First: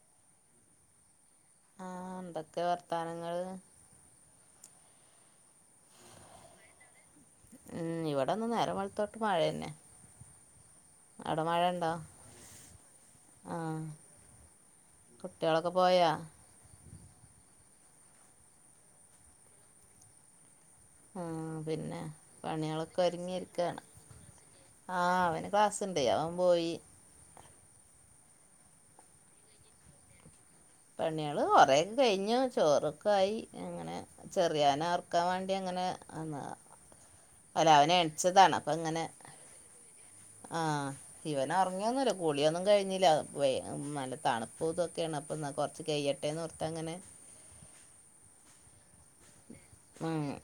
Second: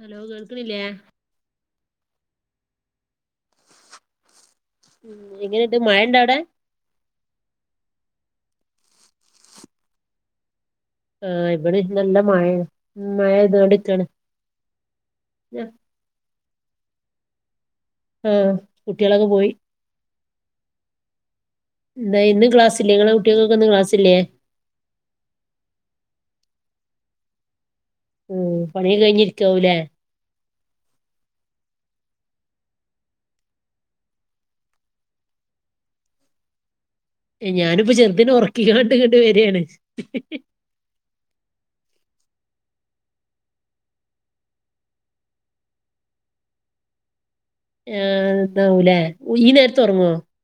Hello കേൾക്ക്ണില്ലേ ആഹ് ന്തക്കേ വർത്താനങ്ങൾ ഉം എങ്ങനണ്ട് മഴണ്ടോ അവടെ ഉം ഇവടന്ന് നേരം വെള്ത്തോട്ട് മഴ യന്നെ ആഹ് ഇപടിംനല്ല മഴയാ മഴയ്തോ ണ്ട്ക്കാണ് കുട്ടിളൊക്കെ പോയോ ആഹ് കുട്ടൊളൊക്കെ പോയി ആഹ് പി എന്താ ഇന്ന് ക്ലസ്സില്ലെ ങ്ങളെ കുട്ടെൾക്കൊക്കേ ഇന്ന് ക്ലാസ്സില്ലേ ആഹ് അവന് ക്ലാസ്ണ്ട് അവൻ പോയി ഉം പണിക്കെ കഴിഞ്ഞിരിക്കാവുംല്ലേ പണേള് കൊറെേയൊക്കെ കഴിഞ്ഞു ചോറൊക്കെ ആയി അങ്ങനെ ചെറിയോനെ ഒറക്കാം വേണ്ടി അങ്ങനെ വന്നതാ അല്ല അവൻ ഞാന്പ്പൊ ചെർതിനെ എണിച്ചതാണ് അപ്പൊ ഒറക്കിങ്ങാട് ഇങ്ങനെ ഇങ്ങട്ട് വെരാണ് ആഹ് ഇവൻ ഒറങ്ങിയൊന്നുല്ലാ കുളിയൊന്നും കഴിഞ്ഞില്ല വെ നല്ല തണുപ്പ് തൊക്കെണ് അപ്പന്നാ കൊറച്ച് കയ്യട്ടെന്നോർ അങ്ങനെ ആഹ് താവൂലെ ഈനേരത്ത് ഒറങ്ങോ ഉം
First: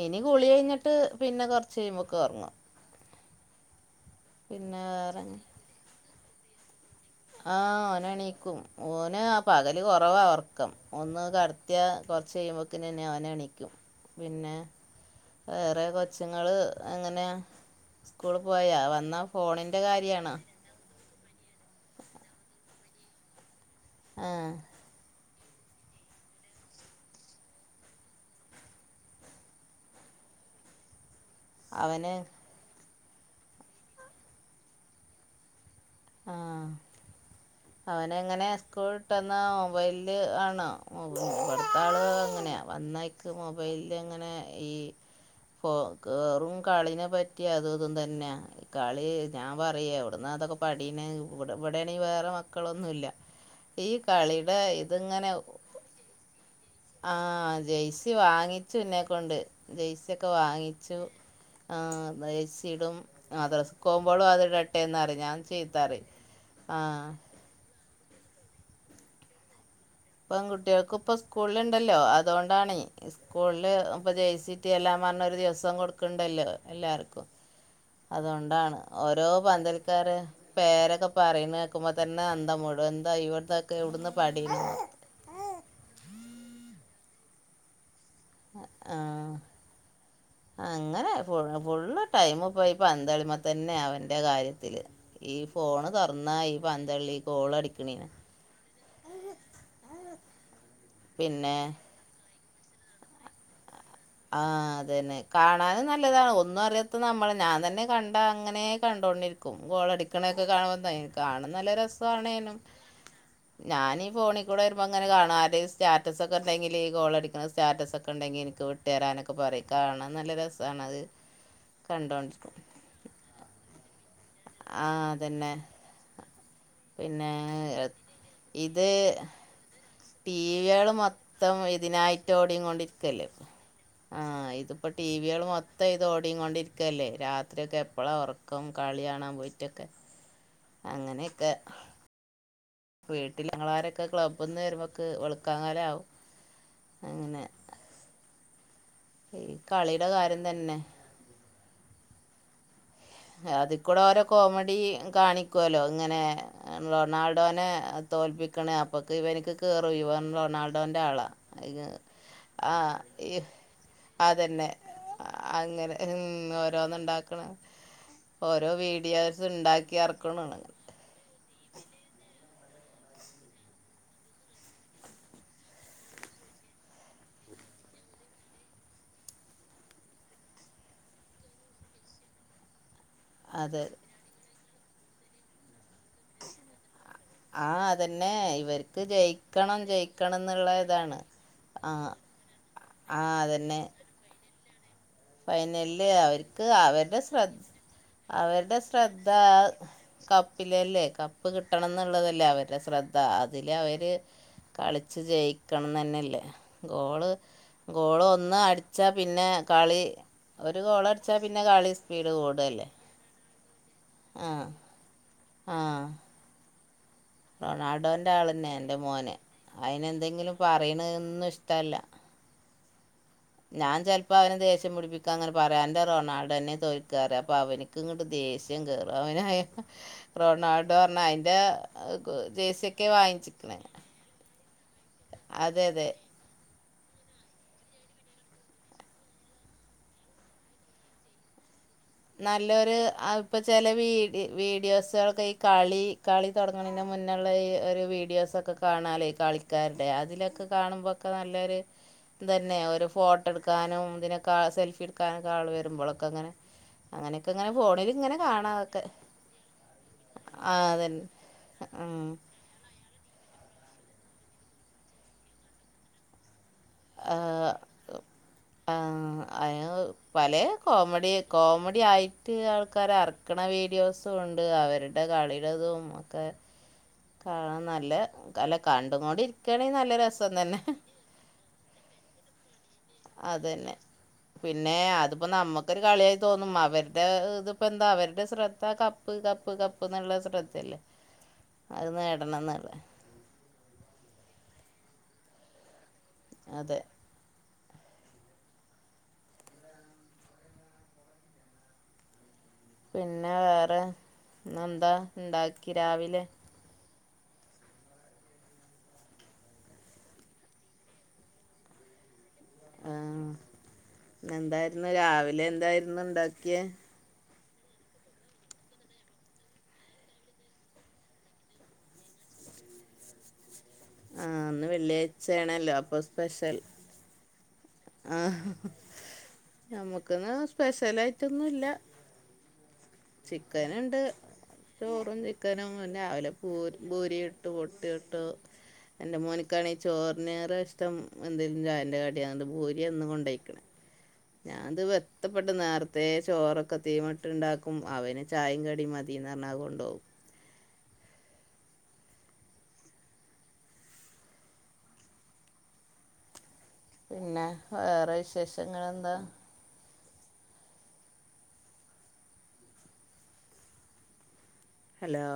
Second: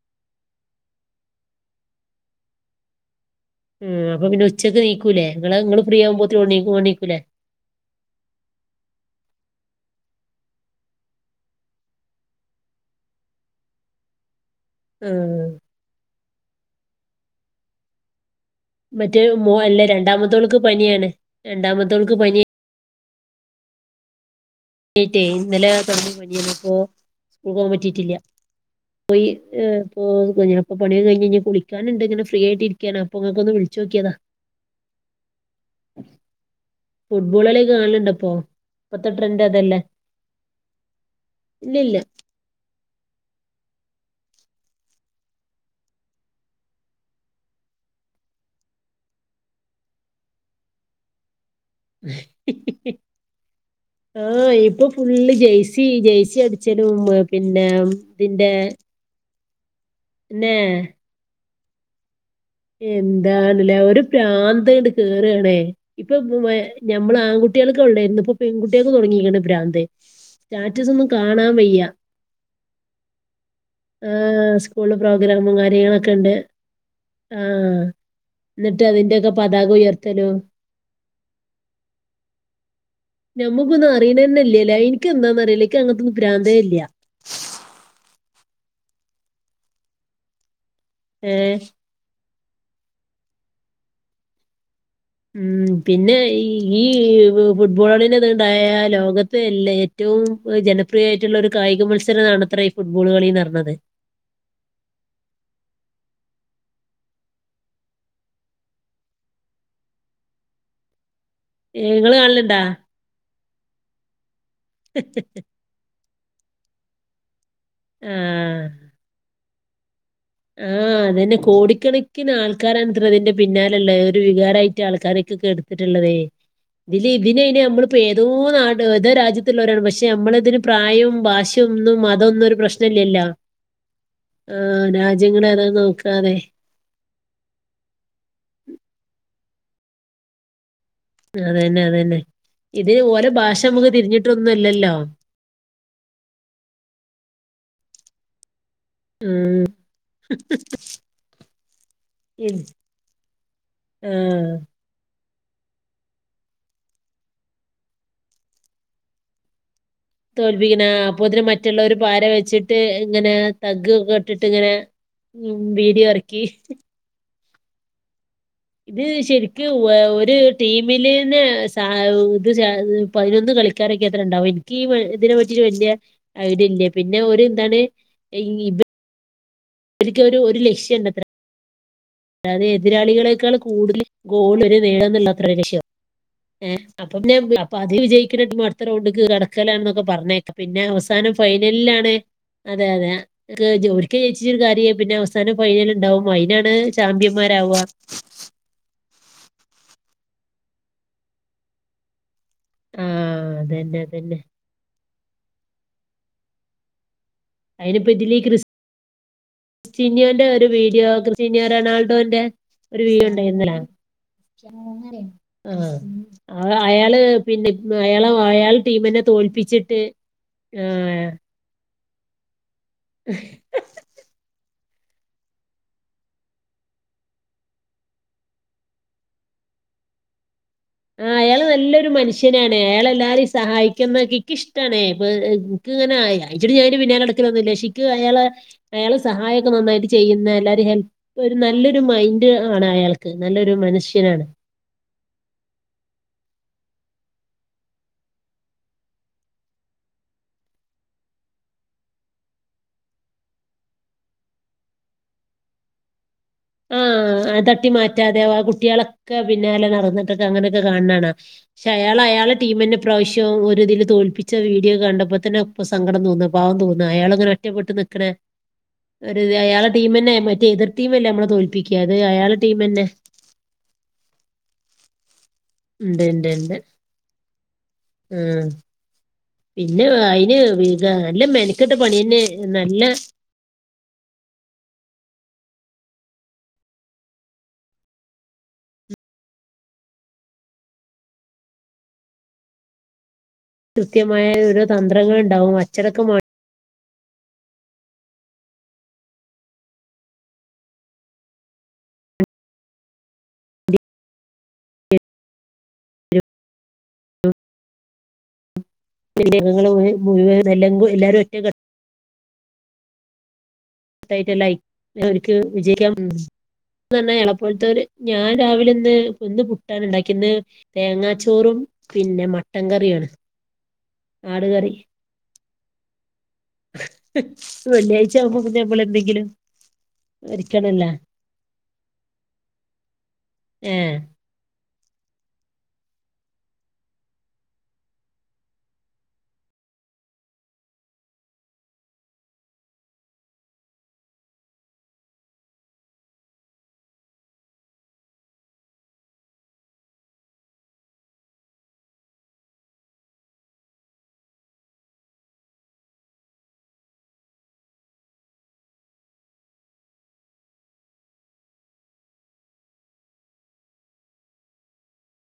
ഇനി കുളി കയ്ഞ്ഞിട്ട് പിന്നെ കൊറച്ച് കയ്യ്മ്പക്ക് ഒറങ്ങും ഉം അപ്പ പിന്നെ ഉച്ചക്ക് നീക്കൂലെ ഇങ്ങള് ഇങ്ങള് ഫ്രീ ആബോതിന് ഓൻ ഓൻ നീക്കുലെ ആഹ് ഓന് എണീക്കും ഓന് ആ പകല് കൊറവാ ഒറക്കം ഒന്ന് കടത്ത്യ കൊറച്ച് കയ്യുമ്പോക്കിനന്നെ അവൻ എണിക്കും പിന്നെ ആഹ് വേറെ കൊച്ചുങ്ങള് എങ്ങനെയാ- സ്കൂളിൽ പോയാ വന്നാ മറ്റേ മോ അല്ല ഫോണിന്റെ കാര്യണോ- രണ്ടാമത്തോൾക്ക് പനിയാണ് രണ്ടാമത്തോൾക്ക് പനി ആഹ്. [unintelligible] ഇന്നലെ തൊടങ്ങിയ പനിയ അപ്പോ സ്കൂൾ പോകാൻ പറ്റിട്ടില്ല. പോയി ഹ് ഇപ്പ പണിക്കെ കഴിഞ്ഞ് ഞ്ഞി കുളിക്കാനുണ്ട് അവന് ഇങ്ങനെ ഫ്രീ ആയിട്ട് ഇരിക്കാന് അപ്പൊ ഇങ്ങക്ക് ഒന്ന് വിളിച്ചു നോക്കിയതാ ആഹ് കാണലുണ്ടോ ഇപ്പൊ അവനങ്ങനെ ഇപ്പത്തെ സ്കൂൾട്ട്ന്ന്- ട്രെൻഡ് ആഹ് അതല്ലേ മൊബൈൽ ആണോ ഇവട്ത്ത ഇല്ലില്ല ആള് അങ്ങനെയാ വന്നാ ക്ക് മൊബൈലിൽ ഇങ്ങനെ ഈ ഫോ കേറും കളിനെ പറ്റി അതും ഇതും തന്നെ. കളി ഞാൻ പറയ എവിടന്ന് ഇതൊക്കെ പടിണ് ഇവ ഇവിടെണെങ്കിൽ വേറെ മക്കളൊന്നുംല്ല ഈ ആഹ് കളിടെ ഇപ്പൊ ഇതിങ്ങനെ ഫുള്ള് ജെയ്സി ജെയ്സി അടിച്ചലും ആഹ് പിന്നെ ജയ്സി സി ഇതിന്റെ വാങ്ങിച്ചുന്നെക്കൊണ്ട് ജെയ്‌സിക്കെ പിന്നെ വാങ്ങിച്ചു ആ പൈസ്- എന്താണ്ല്ലേ ഒരു ഇടട്ടെ പ്രാന്ത്ണ്ട് എന്ന് പറയും ഞാൻ കേറാണ് ചീത്ത പറയും ഇപ്പൊ പ്പ് ഞമ്മള് ആ ആൺകുട്- കൾക്ക്‌ ഉള്ളേർന്ന് ഇപ്പോ പെൺക്കുട്ടിക്കും തുടങ്ങിക്കണ് പ്രാന്ത്. ഇപ്പം പെൺക്കുട്ടിയേക്ക് സ്കൂളിൽ ഉണ്ടല്ലോ അതുകൊണ്ടാണ് സ്കൂളില്- ഇപ്പൊ ജേഴ്സി ആഹ് ഇട്ട് സ്കൂളില് ചെല്ലാം പറഞ്ഞ് ഒരു പ്രോഗ്രാമും ദിവസം കാര്യങ്ങളൊക്കെ ഉണ്ട് കൊടുക്കുന്നുണ്ടല്ലോ എല്ലാവർക്കു- ആഹ് അതൊണ്ടാണ് എന്നിട്ട് ഓരോ അതിന്റെയൊക്കെ പതാക പന്തളിക്കരെ ഉയർത്തലും പേരൊക്കെ പറയുന്നത് കേക്കുമ്പോ തന്നെ അന്തവിടും എന്താ ഇവിടെന്നോക്കെ ഇവിടുന്ന് പഠീ ക്ക് എന്താന്ന് അറിയില്ല ക്ക് അങ്ങനൊതൊന്നും പ്രാന്തെ ഇല്ല്യ ആഹ് അങ്ങനെ ഏഹ് ഫുള്ള്- ടൈമ് പോയി പ്പൊ പന്തളിമേ തന്നെ അവന്റെ കാര്യത്തില് ഉം പിന്നെ ഈ ഈ ഗോളടിക്കണീന് ഫുട്ബോളിന്റെ ഇത്ണ്ടായ ലോകത്ത് എല്ലേ ഏറ്റവും ജനപ്രിയമായിട്ടുള്ള ഒരു പിന്നെ കായിക മത്സര ആണത്ര ഈ ഫുട്ബോൾ കളിന്ന് പറഞ്ഞത്. ആ അതെന്നെ കാണാനും നല്ലതാണ് ഒന്നും അറിയാത്ത നമ്മള് ഞാൻ തന്നെ കണ്ട അങ്ങനെ കണ്ടോട്ടിരിക്കും. ഉം ഗോളടിക്കണൊക്കെ കാണുമ്പോ കാണൻ നല്ല ഇങ്ങള് രസണേനും. കാണലുണ്ടാ ഞാനി ഫോണിൽ കൂടെ വരുമ്പോ അങ്ങെനെ കാണും ആരേലും സ്റ്റാറ്റസ് ഒക്കെ ഉണ്ടെങ്കില് ഈ ഗോൾടിക്കുന്ന സ്റ്റാറ്റസ്. ണ്ടെങ്കിൽ എനിക്ക് ആഹ് വിട്ടേരാനൊക്കെ പറയും കാണാം നല്ലരസ- ആഹ് അതന്നെ കോടിക്കണക്കിന് ആൾക്കാരണത്രേ അതിന്റെ പിന്നാലെള്ളെ ഒരു വികാരമായിട്ട് ആഹ് ആൾക്കാരൊക്കൊ അതന്നെ. കെടുത്തിട്ടുള്ളതേ- ഇതി പിന്നെ ഇതിനെനി നമ്മളിപ്പോ ഏതോ നാട് ഇത് ഏതോ രാജ്യത്ത്- ല്ലൊരാണ് പക്ഷെ ടി നമ്മള ഇതിന് വികൾ പ്രായവും മൊത്തം ഭാഷയും ഒന്നും ഇതിനായിട്ട് മതന്നും ഒരു പ്രശ്നല്ല്യല്ലോ. ഓടിക്കൊണ്ടിരിക്കല്ലേ ആ ആഹ് രാജ്യങ്ങളേതാ നോക്കാതെ- ഒറക്കെല്ലേ രാത്രിയൊക്കെ എപ്പോഴാ ഉറക്കം കളി കാണാൻ പോയിട്ടൊക്കെ അങ്ങനെയൊക്കെ അതന്നെ അതന്നെ ഇത് ഒരെ ഭാഷ നമുക്ക് തിരിഞ്ഞിട്ടൊന്നും അല്ലല്ലോ വെളുക്കാൻ നേരവും- അങ്ങനെ. ഈ ഉം കളിടെ കാര്യം തന്നെ- [inaudible] അതി കൂടെ ഓരോ ആഹ് കോമഡി കാണി ക്കുവല്ലോ ഇങ്ങനെ റൊണാൾഡോനെ തോൽപ്പിക്കണ അപ്പൊക്ക് ഇവ നിക്ക് കേറും ഇവ- തോൽപ്പിക്കണ റൊണാഡോൾറ്റൊളാ അപ്പോത്തിന് മറ്റുള്ളവര് പാര വെച്ചിട്ട് ആഹ് ഇ ഇങ്ങനെ തഗ് ഒക്കെ ഇട്ടിട്ട് ഇങ്ങനെ അതന്നെ- ഉം അങ്ങനെ വീഡിയോ ഇം ഇറക്കി ഓരോന്ന് ഉണ്ടാക്ണ്- ഇതില്ശരിക്കു ഉണ്ടാക്കി ഒരു ഇറക്കണാണ് ടീം- മ്മിൽന്ന് ഇത് പതിനൊന്ന് കളിക്കാരൊക്കെ അത്ര ഉണ്ടാവും എനിക്ക് ഇതിനെ പറ്റി വെല്യ- ഐഡിയ ഇല്ല പിന്നെ ഒരു എന്താണ് ഈ ഇത് - ഒരിക്ക് ഒരു ഒരു ലക്ഷ്യണ്ട്ത്രേ- അതാഎതിരാളികളെക്കാൾ അത് കൂടുതൽ ഗോൾ വരെ നേടണ എന്നുള്ള അത്ര ഒരുലഷ്യമാണ് ഏഹ് അപ്പം ഞാ ആ അപ്പ അത് അതന്നെ വിജയിക്കനേർക്ക് ഇവർക്ക് മാത്രൊണ്ട് കിടക്കല ജയിക്കണം എന്നൊക്കെ ജയിക്കണം പറഞ്ഞേക്ക എന്നുള്ള പിന്നെ ഇതാണ് അവസാനം ആ ഫൈനലിലാണ് അതെ അതെ ആ ക്ക് ജോലിക്ക് ജയിച്ചിട്ടു കാര്യായ പിന്നെ അവ ഫൈനലില് അവർക്ക് അവരുടെ ശ്രദ് ചാമ്പ്യന്മാരാവുക അവരുടെ ശ്ര ശ്രദ്ധ ആ കപ്പിലല്ലേ. കപ്പ് കിട്ടണം ന്നുള്ളതല്ലേ അവര് ആ ശ്രദ്ധ അതന്നെ അതിലവര് അതന്നെ കളിച്ച് ജയിക്കണം നന്നെല്ലേ ഗോള് അതിനിപ്പോ ഗോളൊന്ന് അടിച്ചാ പിന്നെ കളി ഞൊൻ്റെ ഒരു ഗോൾ വീഡിയോ അടിച്ചാൽ പിന്നെ ക്രിസ്‌ത്യാനോ കളി സ്പീഡ് റൊണാൾഡോന്റെ കൂടുകയല്ലേ ഒരു വീഡിയോണ്ടായ്ര്നിലെ ആ ആഹ്അയാള്- റൊണാൾഡോന്റെ ആളന്നെ എൻ്റെ മോന്. തോൽപ്പിച്ചിട്ട് അയിനെയെന്തെങ്കിലും ആ പറയണ്ന്നും ഇഷ്ടല്ല. [unintelligible] ഞാൻ ചെൽപ്പ അവനെ ദേശ്യംപിടിപ്പിക്കാ ങ്ങനെ പറയാ അന്റെ റൊണാൾഡോ തന്നെ തോൽക്കാറ് അപ്പ അവനിക്ക് അങ്ങട് ദേഷ്യം കേറും. അവനായ ക് റൊണാൾഡോ അറ്ഞ്ഞ ആഹ് അതിൻ്റെ അയാള് നല്ലൊരു മനുഷ്യനാണ്. ജേസിയൊക്കെ വാങ്ങിച്ചിക്ക്ണ ട്ടണേ ഇപ്പക്ക് ഇങ്ങനെ ആയ ഇജ്ജ്ഡ് അയിന്റെ പിന്നാലെടക്കലാന്നൂല്ല. ഇഷിക്ക് അയാളെ അയാള് സഹായൊക്കെ നന്നായിട്ട് ചെയ്യുന്ന എല്ലാരേം ഹെൽപ് ഒരു നല്ലൊരു മൈ നല്ലൊര് ആ ഇപ്പ ചെല വീഡി വീഡിയോസുകൾക്ക കളി കളി തൊടങ്ങണെന്നെ മുന്നൊള്ള വീഡി ഒരു വീഡിയോസൊക്കെ കാണാലേ കളി താലേ അതിലൊക്കെ കാണുമ്പോക്കെ നല്ലൊരു ഇതന്നെ ഒരു ഫോട്ടോ എടുക്കാനും അതെന്നെ ഓര് ഫോട്ടട്ക്കാനും ഇതിനൊക്കെ സെൽഫി എടുക്കാനൊക്കെ ആള് വരുമ്പോളൊക്കങ്ങനെ ആഹ് ആ തട്ടി മാറ്റാതെ ആ അതൊക്കെ കുട്ടികളൊക്കെ പിന്നാലെ നടന്നിട്ടൊക്കെ ആ അങ്ങനക്കെ അതന്നെ കാണ്ണണകാണാ ക്ഷെ ഉം അയാളയാള് ടീമിന്നെ പ്രാവിശ്യം ഒരിതില് തോൽപ്പിച്ച വീഡിയോ കണ്ടപ്പോ തന്നെ അപ്പ സങ്കടം തോന്നാ പാവം തോന് ആ അയാളങ്ങനെ ഒറ്റപ്പെട്ട് നിക്കണ ആ ഒരു അയാളെ അയ്ന് ടീമന്നെ പലേ മറ്റേ എതിർ ടീമില്ലേ കോമഡി നമ്മളെ തോൽപ്പിക്ക്യാ. കോമഡി അത് ആയിട്ട് അയാളെ ടീമെന്നെ. ആൾക്കാരാ ക്കണ വീഡിയോസും ഉണ്ട് അവരുടെ കളിടതും ഇണ്ട് ഒക്കെ ഇണ്ട് ഇണ്ട്. ആഹ് നല്ല ആഹ് അല്ല കണ്ടുകൊണ്ടിരി പിന്നെ അയിന് പി നല്ല മെനക്കെട്ട പണിയെന്നെ നല്ല അതന്നെ പിന്നേ അതിപ്പ നമക്കൊരു കളിയായി തോന്നും അവര്ടേത് ഇതിപ്പന്താ അവരുടെ ശ്രദ്ധ കപ് പ്പ് കപ്പ് കപ്പ് എന്നുള്ള ശ്രദ്ധല്ലേ അത് നേടണംന്ന്ള്ളെ കൃത്യമായ ഓരോ തന്ത്രങ്ങള്ണ്ടാവും അച്ചടക്കമാ അതെ പിന്നെ വേറെ ഇന്നെന്താ ഇണ്ടാക്കി രാവിലെ? [unintelligible] ജനങ്ങള് [unintelligible] എല്ലാരും [unintelligible] ഒറ്റക്കെട്ടാ ആ [unintelligible] എന്തായിരുന്നു അവര്ക്ക് രാവിലെ വിജയിക്കാം എന്തായിരുന്നു ഉണ്ടാക്കിയേ റഞ്ഞ എളപ്പഴത്തൊരു ഞാൻ രാവിലെ ഇന്ന് ഇന്ന് പുട്ടാണ് ഉണ്ടാക്കി ഇന്ന് തേങ്ങാച്ചോറും പിന്നെ മട്ടൻ കറിയാണ് ആട് കറി. ചേണല്ലോ അപ്പ സ്പെഷ്യൽ [unintelligible] വെള്ളിയാഴ്ച ആവുമ്പോ പിന്നെ നമ്മൾ എന്തെങ്കിലും നമ്മുക്കിന്ന് ഒരുക്കണല്ല സ്പെഷ്യലായിട്ടൊന്നുല്ല. ഏ ചിക്കന്ണ്ട്. ചോറും ചിക്കനും പിന്നെ രാവിലെ പൂ പൂരി ഇട്ടു പുട്ടു ചുട്ടു. എൻ്റെ മോന്ക്കാണെങ്കി ചോറിനേറെ ഇഷ്ടം എന്തേലും ചായേന്റെ കടിയാണ്ട് പൂരിയാ ഇന്നും കൊണ്ടയ്ക്കണേ. ഞാൻ ത് വെത്തപ്പെട്ട് നേരത്തെ ചോറൊക്കെ തീമട്ടുണ്ടാക്കും അവന് ചായയും കടിയും മതി. തീന്നറഞ്ഞ കൊണ്ടോവും പിന്നെ വേറെ വിശേഷങ്ങള്എന്താ? ഹലോ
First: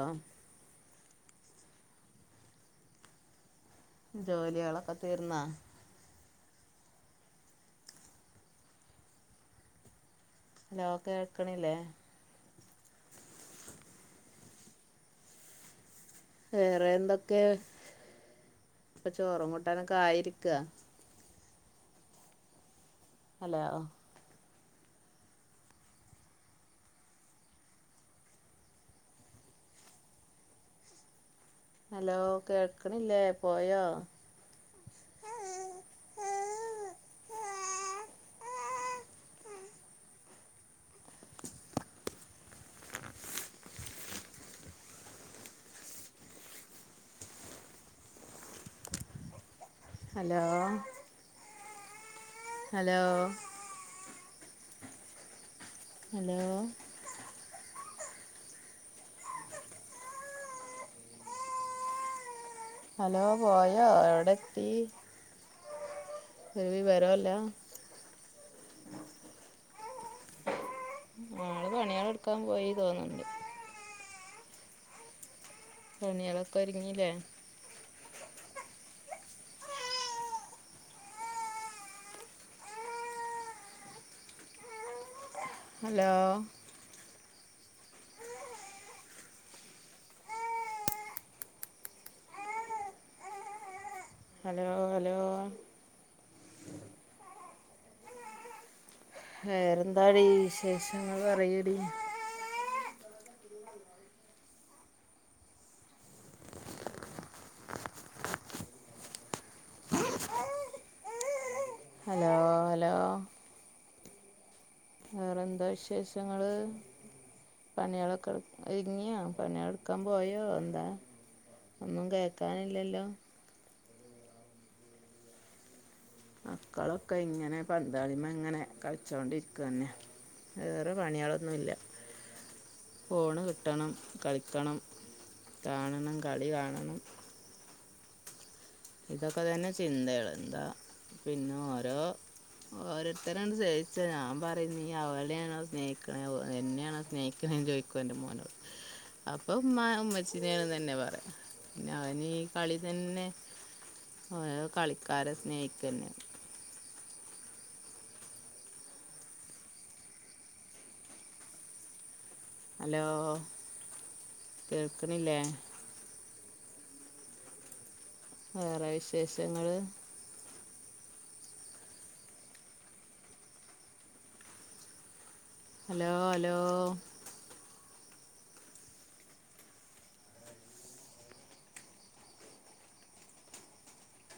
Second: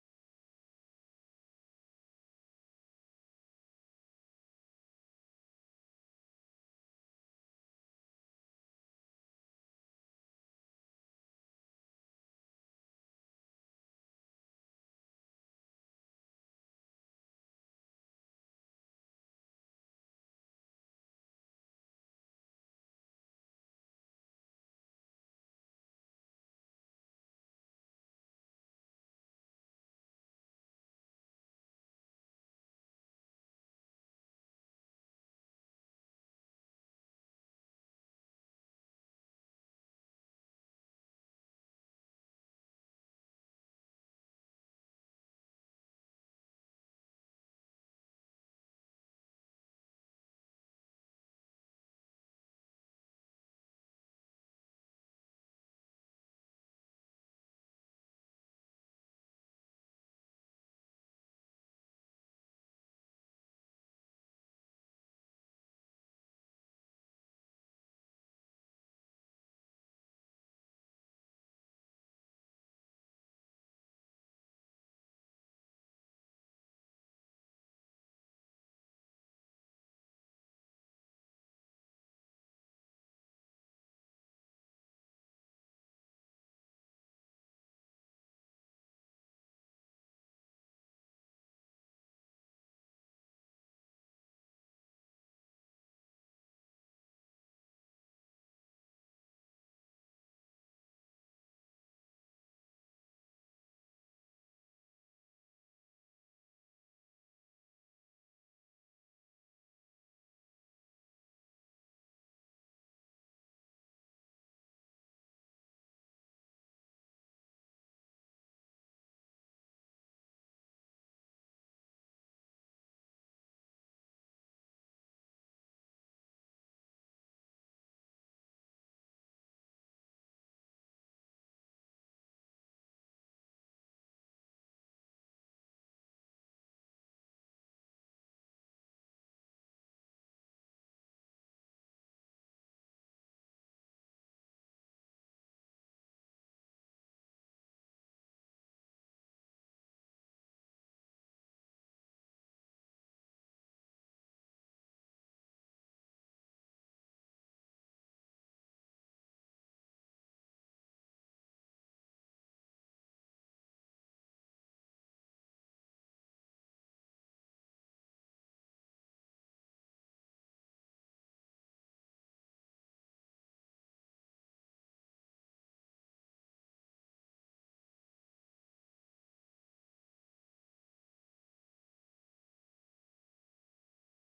ജോലികളൊക്കെ തീർന്നാ? ഹലോ കേൾക്കണില്ലേ? വേറെ എന്തൊക്കെയാ? ഇപ്പ ചോറും കൂട്ടാനൊക്കെ ആയിരിക്ക. ഹലോ? ഹലോ കേൾക്കണില്ലേ പോയോ? ഹലോ? ഹലോ? ഹലോ ഹലോ പോയോ എവിടെ എത്തി? [unintelligible] വരോല്ലാ മോള്പണികള് എടുക്കാൻ പോയി തോന്നുന്നുണ്ട് പണികളൊക്കെ ഒരുങ്ങില്ലേ? ഹലോ? Hello hello? വേറെന്താടി വിശേഷങ്ങൾ പറയടി? Hello hello? എന്താ വിശേഷങ്ങള്? പണികളൊക്കെ ഒരുങ്ങിയോ? പണികൾ എടുക്കാൻ പോയോ എന്താ? ഒന്നും കേക്കാനില്ലല്ലോ? മക്കളൊക്കെ ഇങ്ങനെ പന്ത് കളി മേൽ ഇങ്ങനെ കളിച്ചോണ്ടിരിക തന്നെ. വേറെ പണികളൊന്നുമില്ല. ഫോണ് കിട്ടണം കളിക്കണം കാണണം കളി കാണണം ഇതൊക്കെ തന്നെ ചിന്തകൾ എന്താ പിന്നെ ഓരോ ഓരോരുത്തരെ [unintelligible] സ്നേഹിച്ചേ ഞാൻ പറയും നീ അവളെയാണോ സ്നേഹിക്കണേ എന്നെയാണോ സ്നേഹിക്കണേ ചോദിക്ക എൻ്റെ മോനോട് അപ്പൊ ഉമ്മാ ഉമ്മച്ചിനെ ആണ് തന്നെ പറയും പിന്നെ അവന് ഈ കളി തന്നെ ഓന് കളിക്കാരെ സ്നേഹിക്കന്നെ. ഹലോ കേൾക്കണില്ലേ? വേറെ വിശേഷങ്ങള്? Hello hello?